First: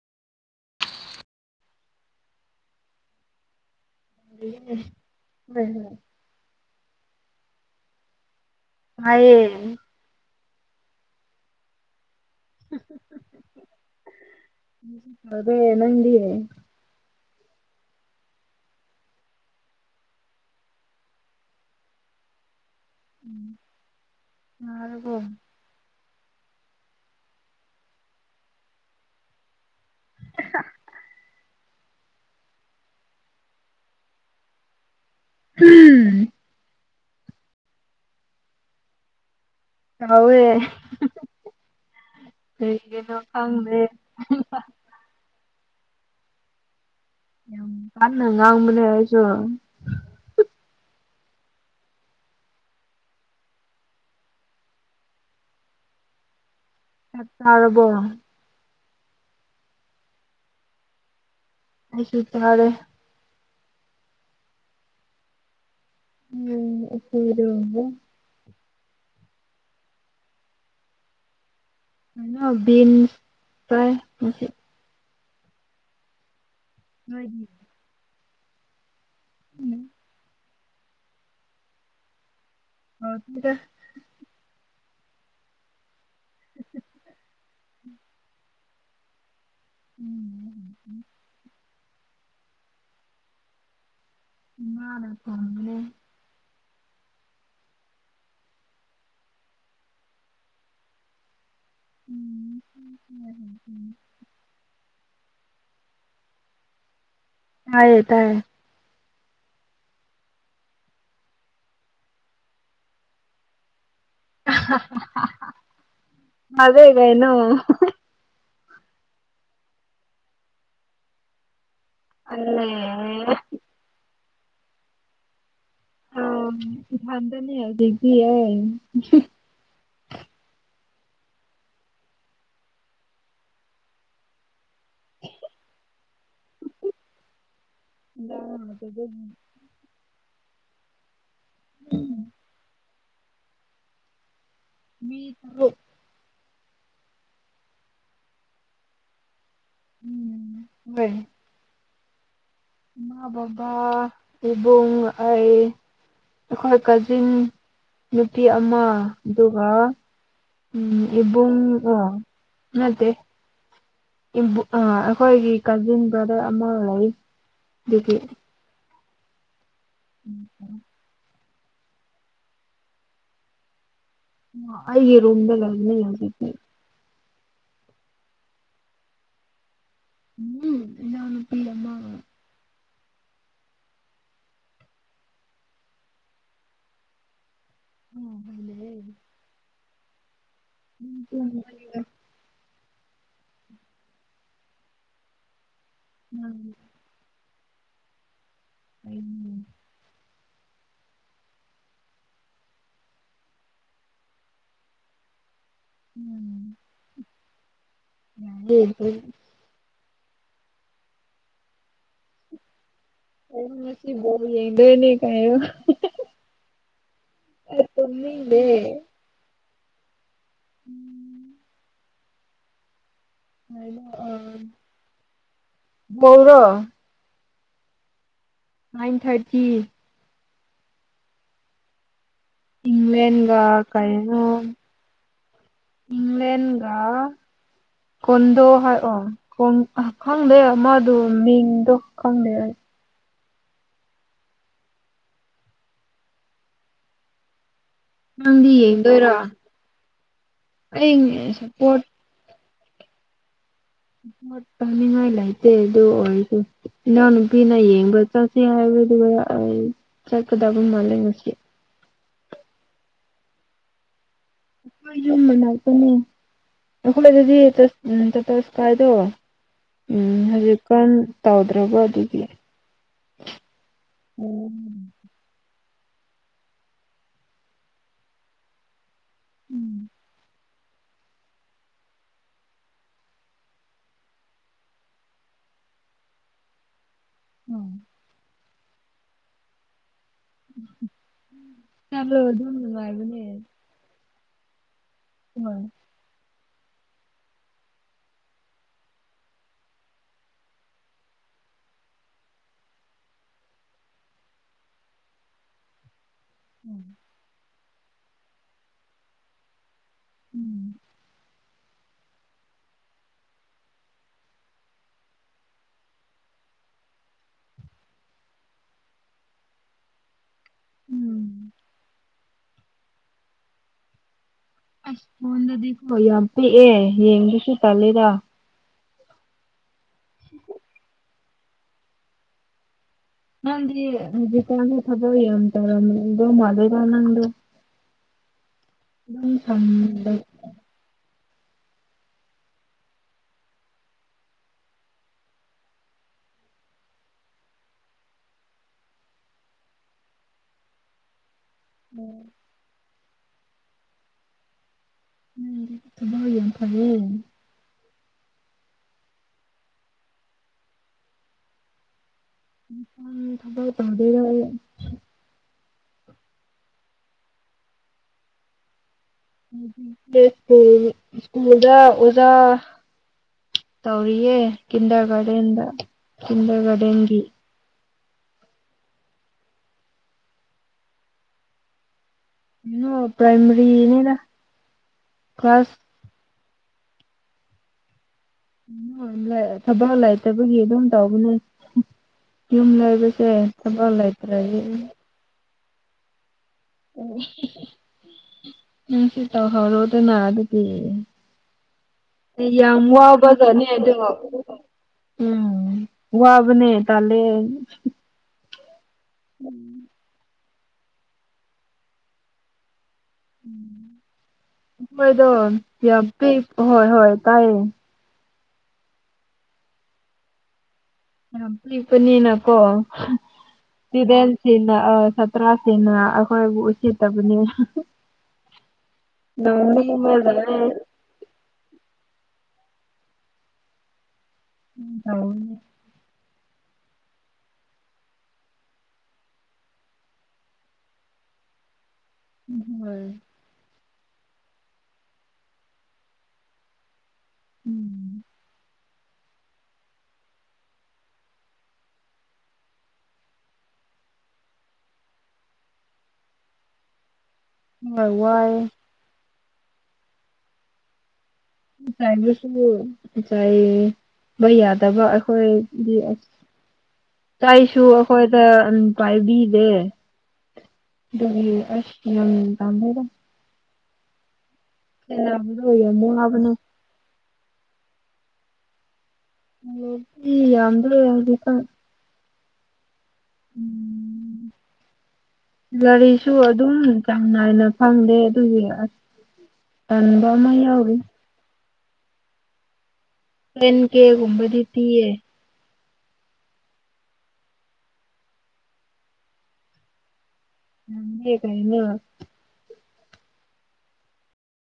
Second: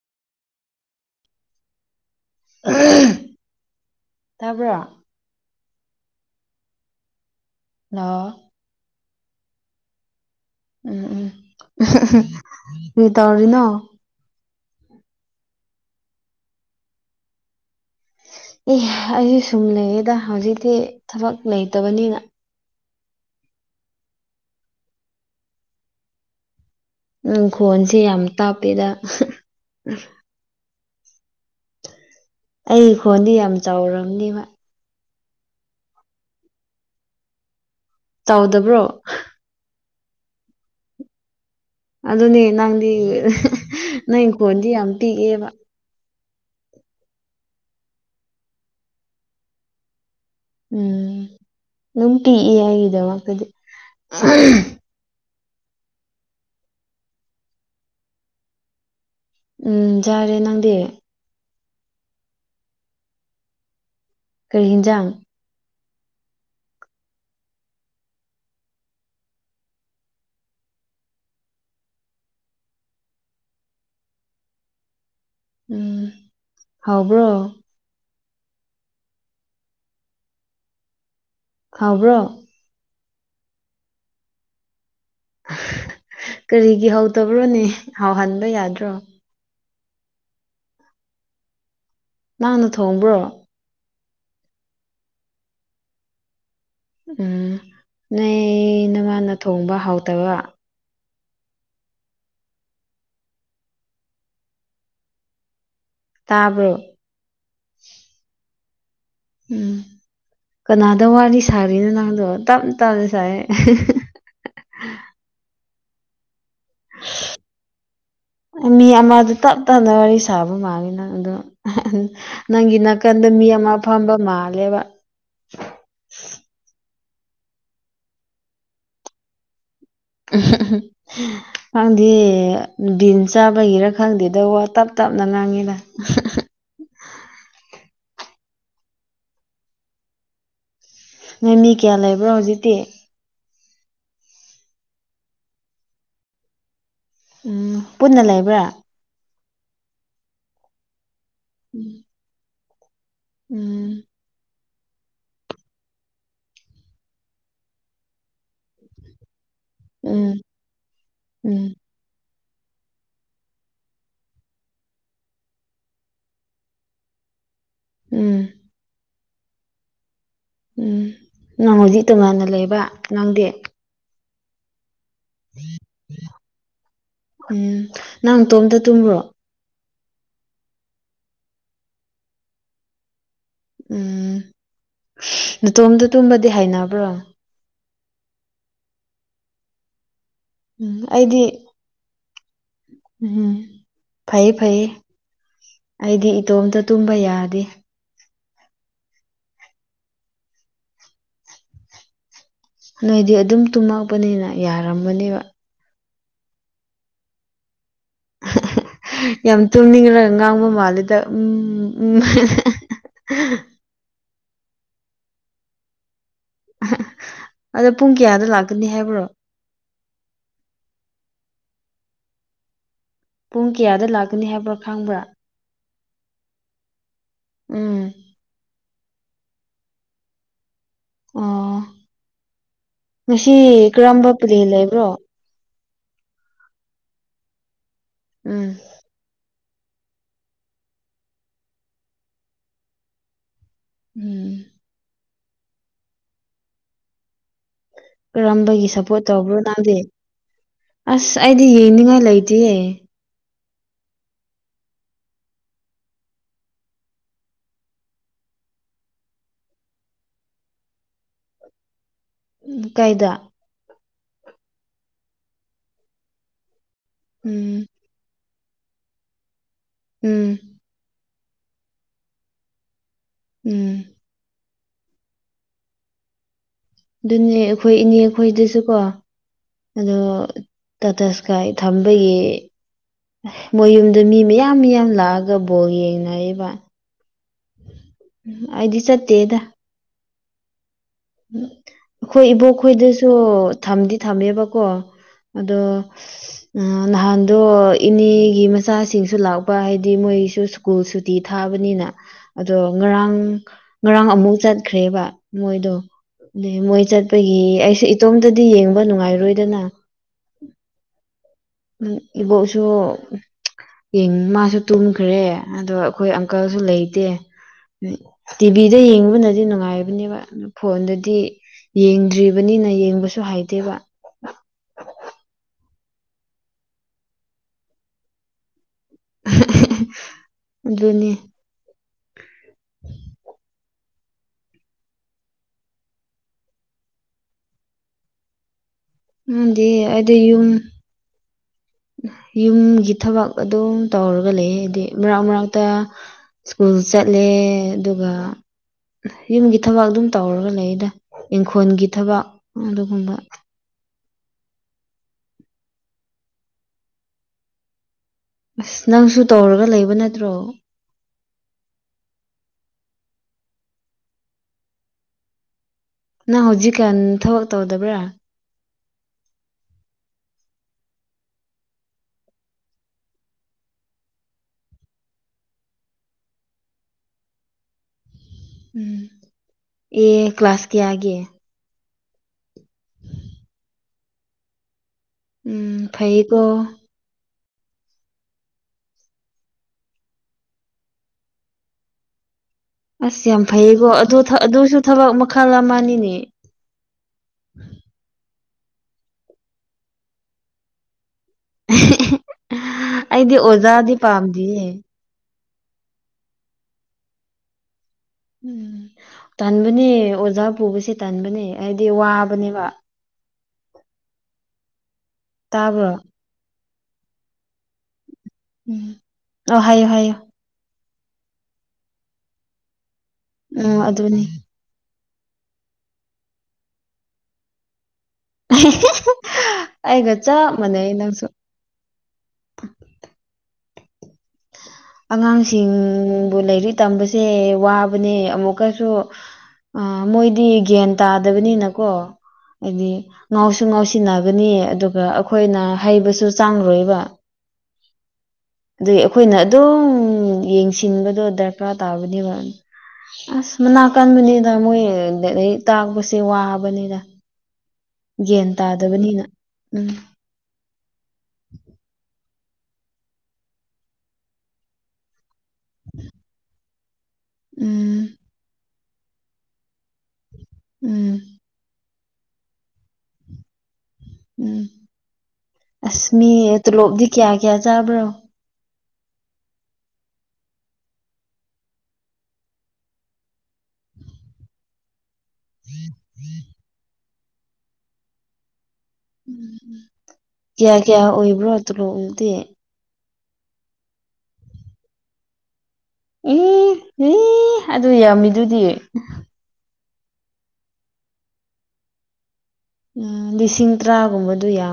[unintelligible] ꯇꯥꯕ꯭ꯔꯣ [unintelligible] [unintelligible] ꯇꯥꯏꯌꯦ [unintelligible] ꯀꯔꯤ ꯇꯧꯔꯤ ꯅꯣ [unintelligible] ꯅꯪꯗꯤ ꯑꯦ ꯑꯩꯁꯦ ꯁꯨꯝ ꯂꯩꯔꯤꯗ ꯍꯧꯖꯤꯛꯇꯤ ꯊꯕꯛ ꯂꯩꯇꯕꯅꯤꯅ [unintelligible] ꯎꯝ ꯈꯣꯟꯁꯦ ꯌꯥꯝ ꯇꯥꯞꯄꯦꯗ ꯑꯩ ꯈꯣꯟꯗꯤ ꯌꯥꯝ ꯆꯥꯎꯔꯕꯅꯤꯕ ꯎꯝ ꯆꯥꯎꯗꯕ꯭ꯔꯣ ꯆꯥꯎꯋꯦ ꯑꯗꯨꯅꯦ ꯅꯪꯗꯤ ꯈꯪꯗꯦ ꯅꯪ ꯏꯪꯈꯣꯜꯗꯤ ꯌꯥꯝ ꯄꯤꯛꯑꯦꯕ ꯀꯥꯟꯅ ꯉꯥꯡꯕꯅꯦ ꯑꯩꯁꯨ ꯎꯝ ꯑꯗꯨꯝ ꯄꯤꯛꯏ ꯑꯩꯒꯤꯗꯣ ꯆꯥꯛ ꯆꯥꯔꯕꯣ ꯎꯝ ꯆꯥꯔꯦ ꯅꯪꯗꯤ ꯑꯩꯁꯨ ꯆꯥꯔꯦ ꯀꯩ ꯍꯤꯡꯖꯥꯡ [unintelligible] ꯀꯩꯅꯣ ꯕꯤꯟ ꯐꯔꯥꯏ ꯎꯝ ꯍꯥꯎꯕ꯭ꯔꯣ ꯅꯣꯏꯗꯤ ꯎꯝ ꯍꯥꯎꯕ꯭ꯔꯣ [unintelligible] ꯀꯔꯤꯒꯤ ꯍꯥꯎꯇꯥꯕ꯭ꯔꯣꯅꯦ ꯍꯥꯎꯍꯟꯕꯥ ꯌꯥꯗ꯭ꯔꯣ ꯎꯝ ꯅꯪꯅ ꯊꯣꯡꯕ꯭ꯔꯣ ꯏꯃꯥꯅ ꯊꯣꯡꯕꯅꯦ ꯎꯝ ꯅꯣꯏ ꯅꯥꯃꯅ ꯊꯣꯡꯕ ꯍꯥꯎꯇꯕ [unintelligible] ꯇꯥꯕꯔꯣ ꯇꯥꯏꯌꯦ ꯇꯥꯏ ꯎꯝ ꯀꯅꯥꯗ ꯋꯥꯔꯤ ꯁꯥꯔꯤꯅꯣ ꯅꯪꯗꯣ ꯇꯞꯅ ꯇꯞꯅ ꯁꯥꯏꯌꯦ ꯁꯥꯗꯦ ꯀꯩꯅꯦ ꯃꯤ ꯑꯃꯗꯨ ꯇꯞ ꯇꯞꯅ ꯋꯥꯔꯤ ꯁꯥꯕ ꯃꯥꯂꯦ ꯅꯪꯗꯣ ꯑꯂꯦ ꯅꯪꯒꯤ ꯅꯥꯀꯟꯗ ꯃꯤ ꯑꯃ ꯐꯝꯕ ꯃꯥꯜꯂꯦꯕ ꯐꯝꯗꯦꯅꯦ ꯍꯧꯖꯤꯛꯇꯤ ꯑꯩ [unintelligible] ꯅꯪꯗꯤ ꯕꯤꯟꯁ ꯆꯥꯕꯒꯤꯔꯥ ꯈꯪꯗꯦꯗ ꯋꯥ ꯇꯞ ꯇꯞꯅ ꯉꯥꯡꯉꯤꯗ [unintelligible] ꯅꯣꯏ ꯃꯤ ꯀꯌꯥ ꯂꯩꯕ꯭ꯔꯣ ꯍꯧꯖꯤꯛꯇꯤ [unintelligible] ꯎꯝ ꯄꯨꯟꯅ ꯂꯩꯕ꯭ꯔꯥ ꯎꯝ ꯍꯣꯏ [unintelligible] ꯏꯃꯥ ꯕꯥꯕꯥ ꯎꯝ ꯏꯕꯨꯡ ꯑꯩ ꯑꯩꯈꯣꯏ ꯀꯥꯖꯤꯟ ꯅꯨꯄꯤ ꯑꯃ ꯑꯗꯨꯒ ꯎꯝ ꯎꯝ ꯎꯝ ꯏꯕꯨꯡꯒꯥ ꯅꯠꯇꯦ ꯑꯩꯈꯣꯏꯒꯤ ꯀꯥꯖꯤꯟ ꯕ꯭ꯔꯥꯗꯔ ꯑꯃꯒ ꯂꯩ ꯑꯗꯨꯗꯤ ꯎꯝ ꯎꯝ ꯎꯝ ꯅꯪ ꯍꯧꯖꯤꯛ ꯇꯣꯉꯥꯟꯅ ꯂꯩꯕ ꯅꯪꯗꯤ ꯑꯩꯒꯤ ꯔꯨꯝꯗ ꯂꯩꯕꯅꯦ ꯍꯧꯖꯤꯛꯇꯤ ꯎꯝ ꯅꯪ ꯅꯇꯣꯝꯇ ꯇꯨꯝꯕ꯭ꯔꯣ ꯎꯝ ꯏꯅꯥꯎ ꯅꯨꯄꯤ ꯑꯃꯥꯒꯥ ꯎꯝ ꯅꯇꯣꯝꯗ ꯇꯨꯝꯕꯗꯤ ꯍꯥꯏꯅꯕ꯭ꯔꯣ [unintelligible] ꯎꯝ ꯑꯩꯗꯤ ꯂꯩꯌꯦ ꯎꯝ ꯐꯩ ꯐꯩꯌꯦ ꯑꯩꯗꯤ ꯏꯇꯣꯝꯇ ꯇꯨꯝꯕ ꯌꯥꯗꯦ ꯅꯣꯏꯗꯤ ꯑꯗꯨꯝ ꯇꯨꯝꯃꯛꯄꯅꯤꯅ ꯌꯥꯔꯝꯒꯅꯤ ꯎꯝ [unintelligible] ꯌꯥꯝ ꯇꯨꯝꯅꯤꯡꯔꯥꯒ ꯉꯥꯡꯕ ꯃꯥꯜꯂꯤꯗ ꯎꯝ ꯎꯝ ꯑꯩ ꯉꯁꯤ ꯕꯣꯜ ꯌꯦꯡꯗꯣꯏꯅꯤ ꯀꯩꯅꯣ ꯑꯩ ꯑꯗꯣ ꯄꯨꯡ ꯀꯌꯥꯗ ꯇꯨꯝꯅꯤꯡꯗꯦ ꯂꯥꯛꯀꯅꯤ ꯍꯥꯏꯕ꯭ꯔꯣ ꯎꯝ ꯄꯨꯡ ꯀꯌꯥꯗ ꯂꯥꯛꯀꯅꯤ ꯍꯥꯏꯕ꯭ꯔꯥ ꯈꯪꯕ꯭ꯔꯥ ꯃꯧꯔꯣ ꯎꯝ ꯅꯥꯏꯟ ꯊꯥꯔꯇꯤ ꯑꯣ ꯉꯁꯤ ꯏꯪꯂꯦꯟꯒ ꯀꯔꯝꯕ ꯄ꯭ꯂꯦꯟ ꯂꯩꯕ꯭ꯔꯣ ꯏꯡꯂꯦꯟꯒ ꯀꯨꯟꯗꯣ ꯎꯝ ꯍꯥꯏ ꯑꯣ ꯈꯪꯗꯦ ꯃꯥꯗꯣ ꯃꯤꯡꯗꯣ ꯈꯪꯗꯦ ꯑꯩ ꯎꯝ ꯅꯪꯗꯤ ꯀꯔꯝꯕꯒꯤ ꯁꯞꯄꯣꯔꯠ ꯌꯦꯡꯗꯣꯏꯔꯣ ꯇꯧꯕ꯭ꯔꯣ ꯅꯪꯗꯤ ꯑꯁ ꯑꯩ ꯑꯩꯗꯤ ꯁꯞꯄꯣꯔꯠ ꯌꯦꯡꯅꯤꯡꯉꯥꯏ ꯂꯩꯇꯤꯌꯦ ꯇꯥꯅꯤꯡꯉꯥꯏ ꯂꯩꯇꯦ ꯑꯗꯨ ꯑꯣꯏꯔꯁꯨ ꯏꯅꯥꯎꯅꯨꯄꯤꯅ ꯌꯦꯡꯕ ꯆꯠꯁꯤ ꯍꯥꯏꯕꯗꯨꯒ ꯑꯩ ꯆꯠꯀꯗꯕ ꯃꯥꯜꯂꯦ ꯉꯁꯤ ꯀꯩꯗ ꯑꯩꯈꯣꯏ ꯌꯨꯝ ꯃꯅꯥꯛꯇꯅꯦ ꯑꯩꯈꯣꯏꯗꯗꯤ ꯎꯝ ꯇ ꯇꯥ ꯀꯥꯏꯗꯣ ꯎꯝ ꯍꯧꯖꯤꯛ ꯀꯔꯝ ꯇꯧꯗ꯭ꯔꯕ ꯑꯗꯨꯗꯤ ꯎꯝ ꯎꯝ [inaudible] ꯑꯗꯨꯅꯦ ꯑꯩꯈꯣꯏ ꯏꯅꯦ ꯈꯣꯏꯗꯨꯁꯨꯀꯣ ꯑꯗꯣ ꯇꯥꯇꯥ ꯁ꯭ꯀꯥꯏ ꯊꯝꯕꯒꯤ ꯃꯣꯏ ꯌꯨꯝꯗꯣ ꯃꯤ ꯃꯌꯥꯝ ꯃꯌꯥꯝ ꯂꯥꯛꯑꯒ ꯕꯣꯜ ꯌꯦꯡꯅꯔꯤꯕ [inaudible] ꯑꯩꯗꯤ ꯆꯠꯇꯦꯗ [inaudible] ꯑꯩꯈꯣꯏ ꯏꯕꯣꯛ ꯈꯣꯏꯗꯁꯨ ꯊꯝꯗꯤ ꯊꯝꯃꯦꯕꯀꯣ ꯑꯗꯣ [inaudible] ꯑ ꯅꯍꯥꯟꯗꯣ ꯏꯅꯦꯒꯤ ꯃꯆꯥꯁꯤꯡꯁꯨ ꯂꯥꯛꯄ ꯍꯥꯏꯗꯤ ꯃꯣꯏꯁꯨ ꯁ꯭ꯀꯨꯜ ꯁꯨꯇꯤ ꯊꯥꯕꯅꯤꯅ ꯑꯗꯣ ꯉꯔꯥꯡ ꯉꯔꯥꯡ ꯑꯃꯨꯛ ꯆꯠꯈ꯭ꯔꯦꯕ ꯃꯣꯏꯗꯣ ꯑ ꯃꯣꯏ ꯆꯠꯄꯒꯤ ꯑꯩꯁꯨ ꯏꯇꯣꯝꯇꯗꯤ ꯌꯦꯡꯕ ꯅꯨꯡꯉꯥꯏꯔꯣꯏꯗꯅ [inaudible] ꯎꯝ ꯏꯕꯣꯛꯁꯨ ꯌꯦꯡ ꯃꯥꯁꯨ ꯇꯨꯝꯈ꯭ꯔꯦ ꯑꯗꯣ ꯑꯩꯈꯣꯏ ꯑꯪꯀꯜꯁꯨ ꯂꯩꯇꯦ ꯇꯤꯚꯤꯗ ꯌꯦꯡꯕꯅꯗꯤ ꯅꯨꯡꯉꯥꯏꯕꯅꯤꯕ ꯐꯣꯟꯗꯗꯤ ꯌꯦꯡꯗ꯭ꯔꯤꯕꯅꯤꯅ ꯌꯦꯡꯕꯁꯨ ꯍꯩꯇꯦꯕ ꯑꯁ ꯐꯣꯟꯗꯗꯤꯀꯣ ꯌꯥꯝ ꯄꯤꯛꯑꯦ ꯌꯦꯡꯕꯁꯨ ꯇꯜꯂꯤꯗ ꯑꯗꯨꯅꯦ [unintelligible] ꯅꯪꯗꯤ ꯕꯤꯇꯅꯤ ꯊꯕꯛ ꯌꯥꯝ ꯇꯧꯔꯝꯗꯧ ꯃꯥꯜꯂꯦ ꯅꯪꯗꯨ ꯎꯝ ꯊꯝ ꯅꯪꯗꯤ ꯑꯩꯗꯤ ꯌꯨꯝ [inaudible] [unintelligible] ꯌꯨꯝꯒꯤ ꯊꯕꯛ ꯑꯗꯨꯝ ꯇꯧꯔꯒ ꯂꯩ ꯍꯥꯏꯗꯤ ꯃꯔꯛ ꯃꯔꯛꯇ ꯁ꯭ꯀꯨꯜ ꯆꯠꯂꯦ ꯑꯗꯨꯒ ꯌꯨꯝꯒꯤ ꯊꯕꯛ ꯑꯗꯨꯝ ꯇꯧꯔꯒ ꯂꯩꯗ ꯏꯪꯈꯣꯜꯒꯤ ꯊꯕꯛ ꯑꯗꯨꯒꯨꯝꯕ ꯊꯕꯛ ꯌꯥꯝ ꯐꯩꯌꯦ ꯑꯁ ꯅꯪꯁꯨ ꯇꯧꯔꯒ ꯂꯩꯕ ꯅꯠꯇ꯭ꯔꯣ ꯎꯝ ꯊ ꯇꯧꯗꯦꯗ ꯑꯩ ꯅꯪ ꯍꯧꯖꯤꯛꯀꯥꯟ ꯊꯕꯛ ꯇꯧꯗꯕ꯭ꯔꯥ ꯎꯝ ꯍꯝ ꯁ꯭ꯀꯨꯜ ꯁ꯭ꯀꯨꯜꯗ ꯑꯣꯥꯖꯥ ꯇꯧꯔꯤꯑꯦ ꯀꯤꯟꯗꯔꯒꯥꯔꯗꯦꯟꯗ ꯀꯤꯟꯗꯔꯒꯥꯔꯗꯦꯟ ꯒꯤ ꯎꯝ ꯑꯦ ꯀ꯭ꯂꯥꯁ ꯀꯌꯥꯒꯤ ꯅꯣ ꯄ꯭ꯔꯥꯏꯃꯔꯤꯅꯤꯗ ꯎꯝ ꯐꯩꯀꯣ ꯊꯕꯛ ꯂꯩꯇꯕꯒꯤ ꯑꯗꯨꯝ ꯇꯧꯕꯅꯦ ꯌꯨꯝ ꯑꯁ ꯂꯩꯕꯁꯦ ꯊꯕꯛ ꯂꯩꯇ꯭ꯔꯗꯤ ꯈꯂꯝꯃꯅꯤꯅꯦ [unintelligible] ꯇꯧꯍꯧꯔꯣꯗꯅ ꯑꯗꯨꯗꯤ ꯌꯥꯝ ꯑꯩꯗꯤ ꯑꯣꯖꯥꯗꯤ ꯋꯥꯕꯖꯅꯤꯗ ꯄꯥꯝꯗꯤꯌꯦ ꯎꯝ ꯋꯥꯕꯅꯦ ꯇꯂꯦ ꯎꯝ ꯇꯟꯕꯅꯦ ꯑꯣꯖꯥ ꯄꯨꯕꯁꯦ ꯇꯟꯕꯅꯦ ꯍꯥꯏꯗꯤ ꯋꯥꯕꯅꯦꯕ ꯃꯣꯏꯗꯣ ꯇꯥꯕ꯭ꯔꯣ ꯌꯥꯝ ꯄꯤ ꯍꯣꯏ ꯍꯣꯏ ꯇꯥꯏꯌꯦ ꯑꯣ ꯍꯥꯏꯌꯣ ꯍꯥꯏꯌꯣ ꯌꯥꯝ ꯄꯤꯛꯄꯅꯤꯅꯀꯣ ꯎꯝ ꯑꯗꯨꯅꯤ ꯁꯤꯗꯦꯟꯁꯤꯅ ꯑ ꯇꯔꯥꯁꯤꯅ ꯑꯩꯈꯣꯏꯕꯨ ꯎꯁꯤꯠꯇꯕꯅꯤ ꯑꯩꯒ ꯆꯞ ꯅꯣꯛꯅꯤꯡꯕꯖꯥꯠꯅꯦ ꯃꯥꯟꯅꯩ ꯅꯪꯁꯨ ꯇꯧꯕꯅꯦ ꯑꯉꯥꯡꯁꯤꯡꯕꯨ ꯂꯥꯏꯔꯤꯛ ꯇꯝꯕꯁꯦ ꯋꯥꯕꯅꯦ ꯑꯃꯨꯛꯀꯁꯨ ꯃꯣꯏꯗꯤ ꯒ꯭ꯌꯥꯟ ꯇꯥꯗꯕꯅꯤꯅꯀꯣ ꯍꯥꯏꯗꯤ ꯍꯣꯏ ꯉꯥꯎꯁꯨ ꯉꯥꯎꯁꯤꯟꯅꯒꯅꯤ ꯑꯗꯨꯒ ꯑꯩꯈꯣꯏꯅ ꯍꯩꯕꯁꯨ ꯆꯥꯡꯔꯣꯏꯕ ꯎꯝ ꯑꯗꯨꯏ ꯑꯩꯈꯣꯏꯅ ꯑꯗꯨꯝ ꯌꯦꯡꯁꯤꯟꯕꯗꯣ ꯗꯔꯀꯥꯔ ꯇꯥꯕꯅꯦꯕ ꯑꯁ ꯃꯅꯥꯛ ꯀꯟꯕꯅꯤꯅ ꯃꯣꯏ ꯇꯥꯛꯄꯁꯦ ꯋꯥꯕꯅꯤꯅ ꯍꯣꯏ ꯒ꯭ꯌꯥꯟ ꯋꯥꯏ ꯇꯥꯗꯕꯅꯤꯅ ꯎꯝ [unintelligible] ꯆꯥꯏꯕꯁꯨ ꯆꯥꯏꯕ ꯌꯥꯗꯕ ꯑꯩꯈꯣꯏꯒꯤ [unintelligible] ꯑꯩꯁꯨ ꯎꯝ ꯑꯩꯈꯣꯏꯗ ꯄꯥꯏꯕꯤꯗꯦ ꯎꯝ ꯑꯗꯨꯒꯤ ꯑꯁ [unintelligible] ꯎꯝ ꯁꯦꯟꯅꯕꯗꯣ ꯌꯥꯝ ꯑꯁ ꯃꯤ ꯋꯥꯕꯅꯦ ꯇꯣꯂꯣꯞꯗꯤ ꯀꯌꯥ ꯀꯌꯥ ꯆꯥꯕ꯭ꯔꯣ ꯌꯥꯝꯗ꯭ꯔꯦ ꯒꯔꯤꯁꯨꯨ ꯑꯗꯨ ꯑꯗꯨꯝ ꯆꯥꯡ ꯅꯥꯏꯅ ꯐꯪꯗꯦ ꯑꯗꯨꯒꯤ ꯑꯁ ꯇꯟꯕ ꯑꯃ ꯀꯌꯥ ꯌꯥꯎꯔꯤ ꯀꯌꯥ ꯑꯣꯏꯕ꯭ꯔꯣ ꯇꯣꯂꯦꯄꯗꯤ ꯄꯦꯟ ꯀꯦꯒꯨꯝꯕꯗꯤ ꯄꯤꯌꯦ ꯑꯗꯨ ꯌꯥꯝꯃꯤꯗꯨꯗꯤ ꯀꯩꯅꯣ ꯎꯝ ꯂꯤꯁꯤꯡ ꯇꯔꯥꯒꯨꯝꯕꯗꯨ ꯌꯥꯝ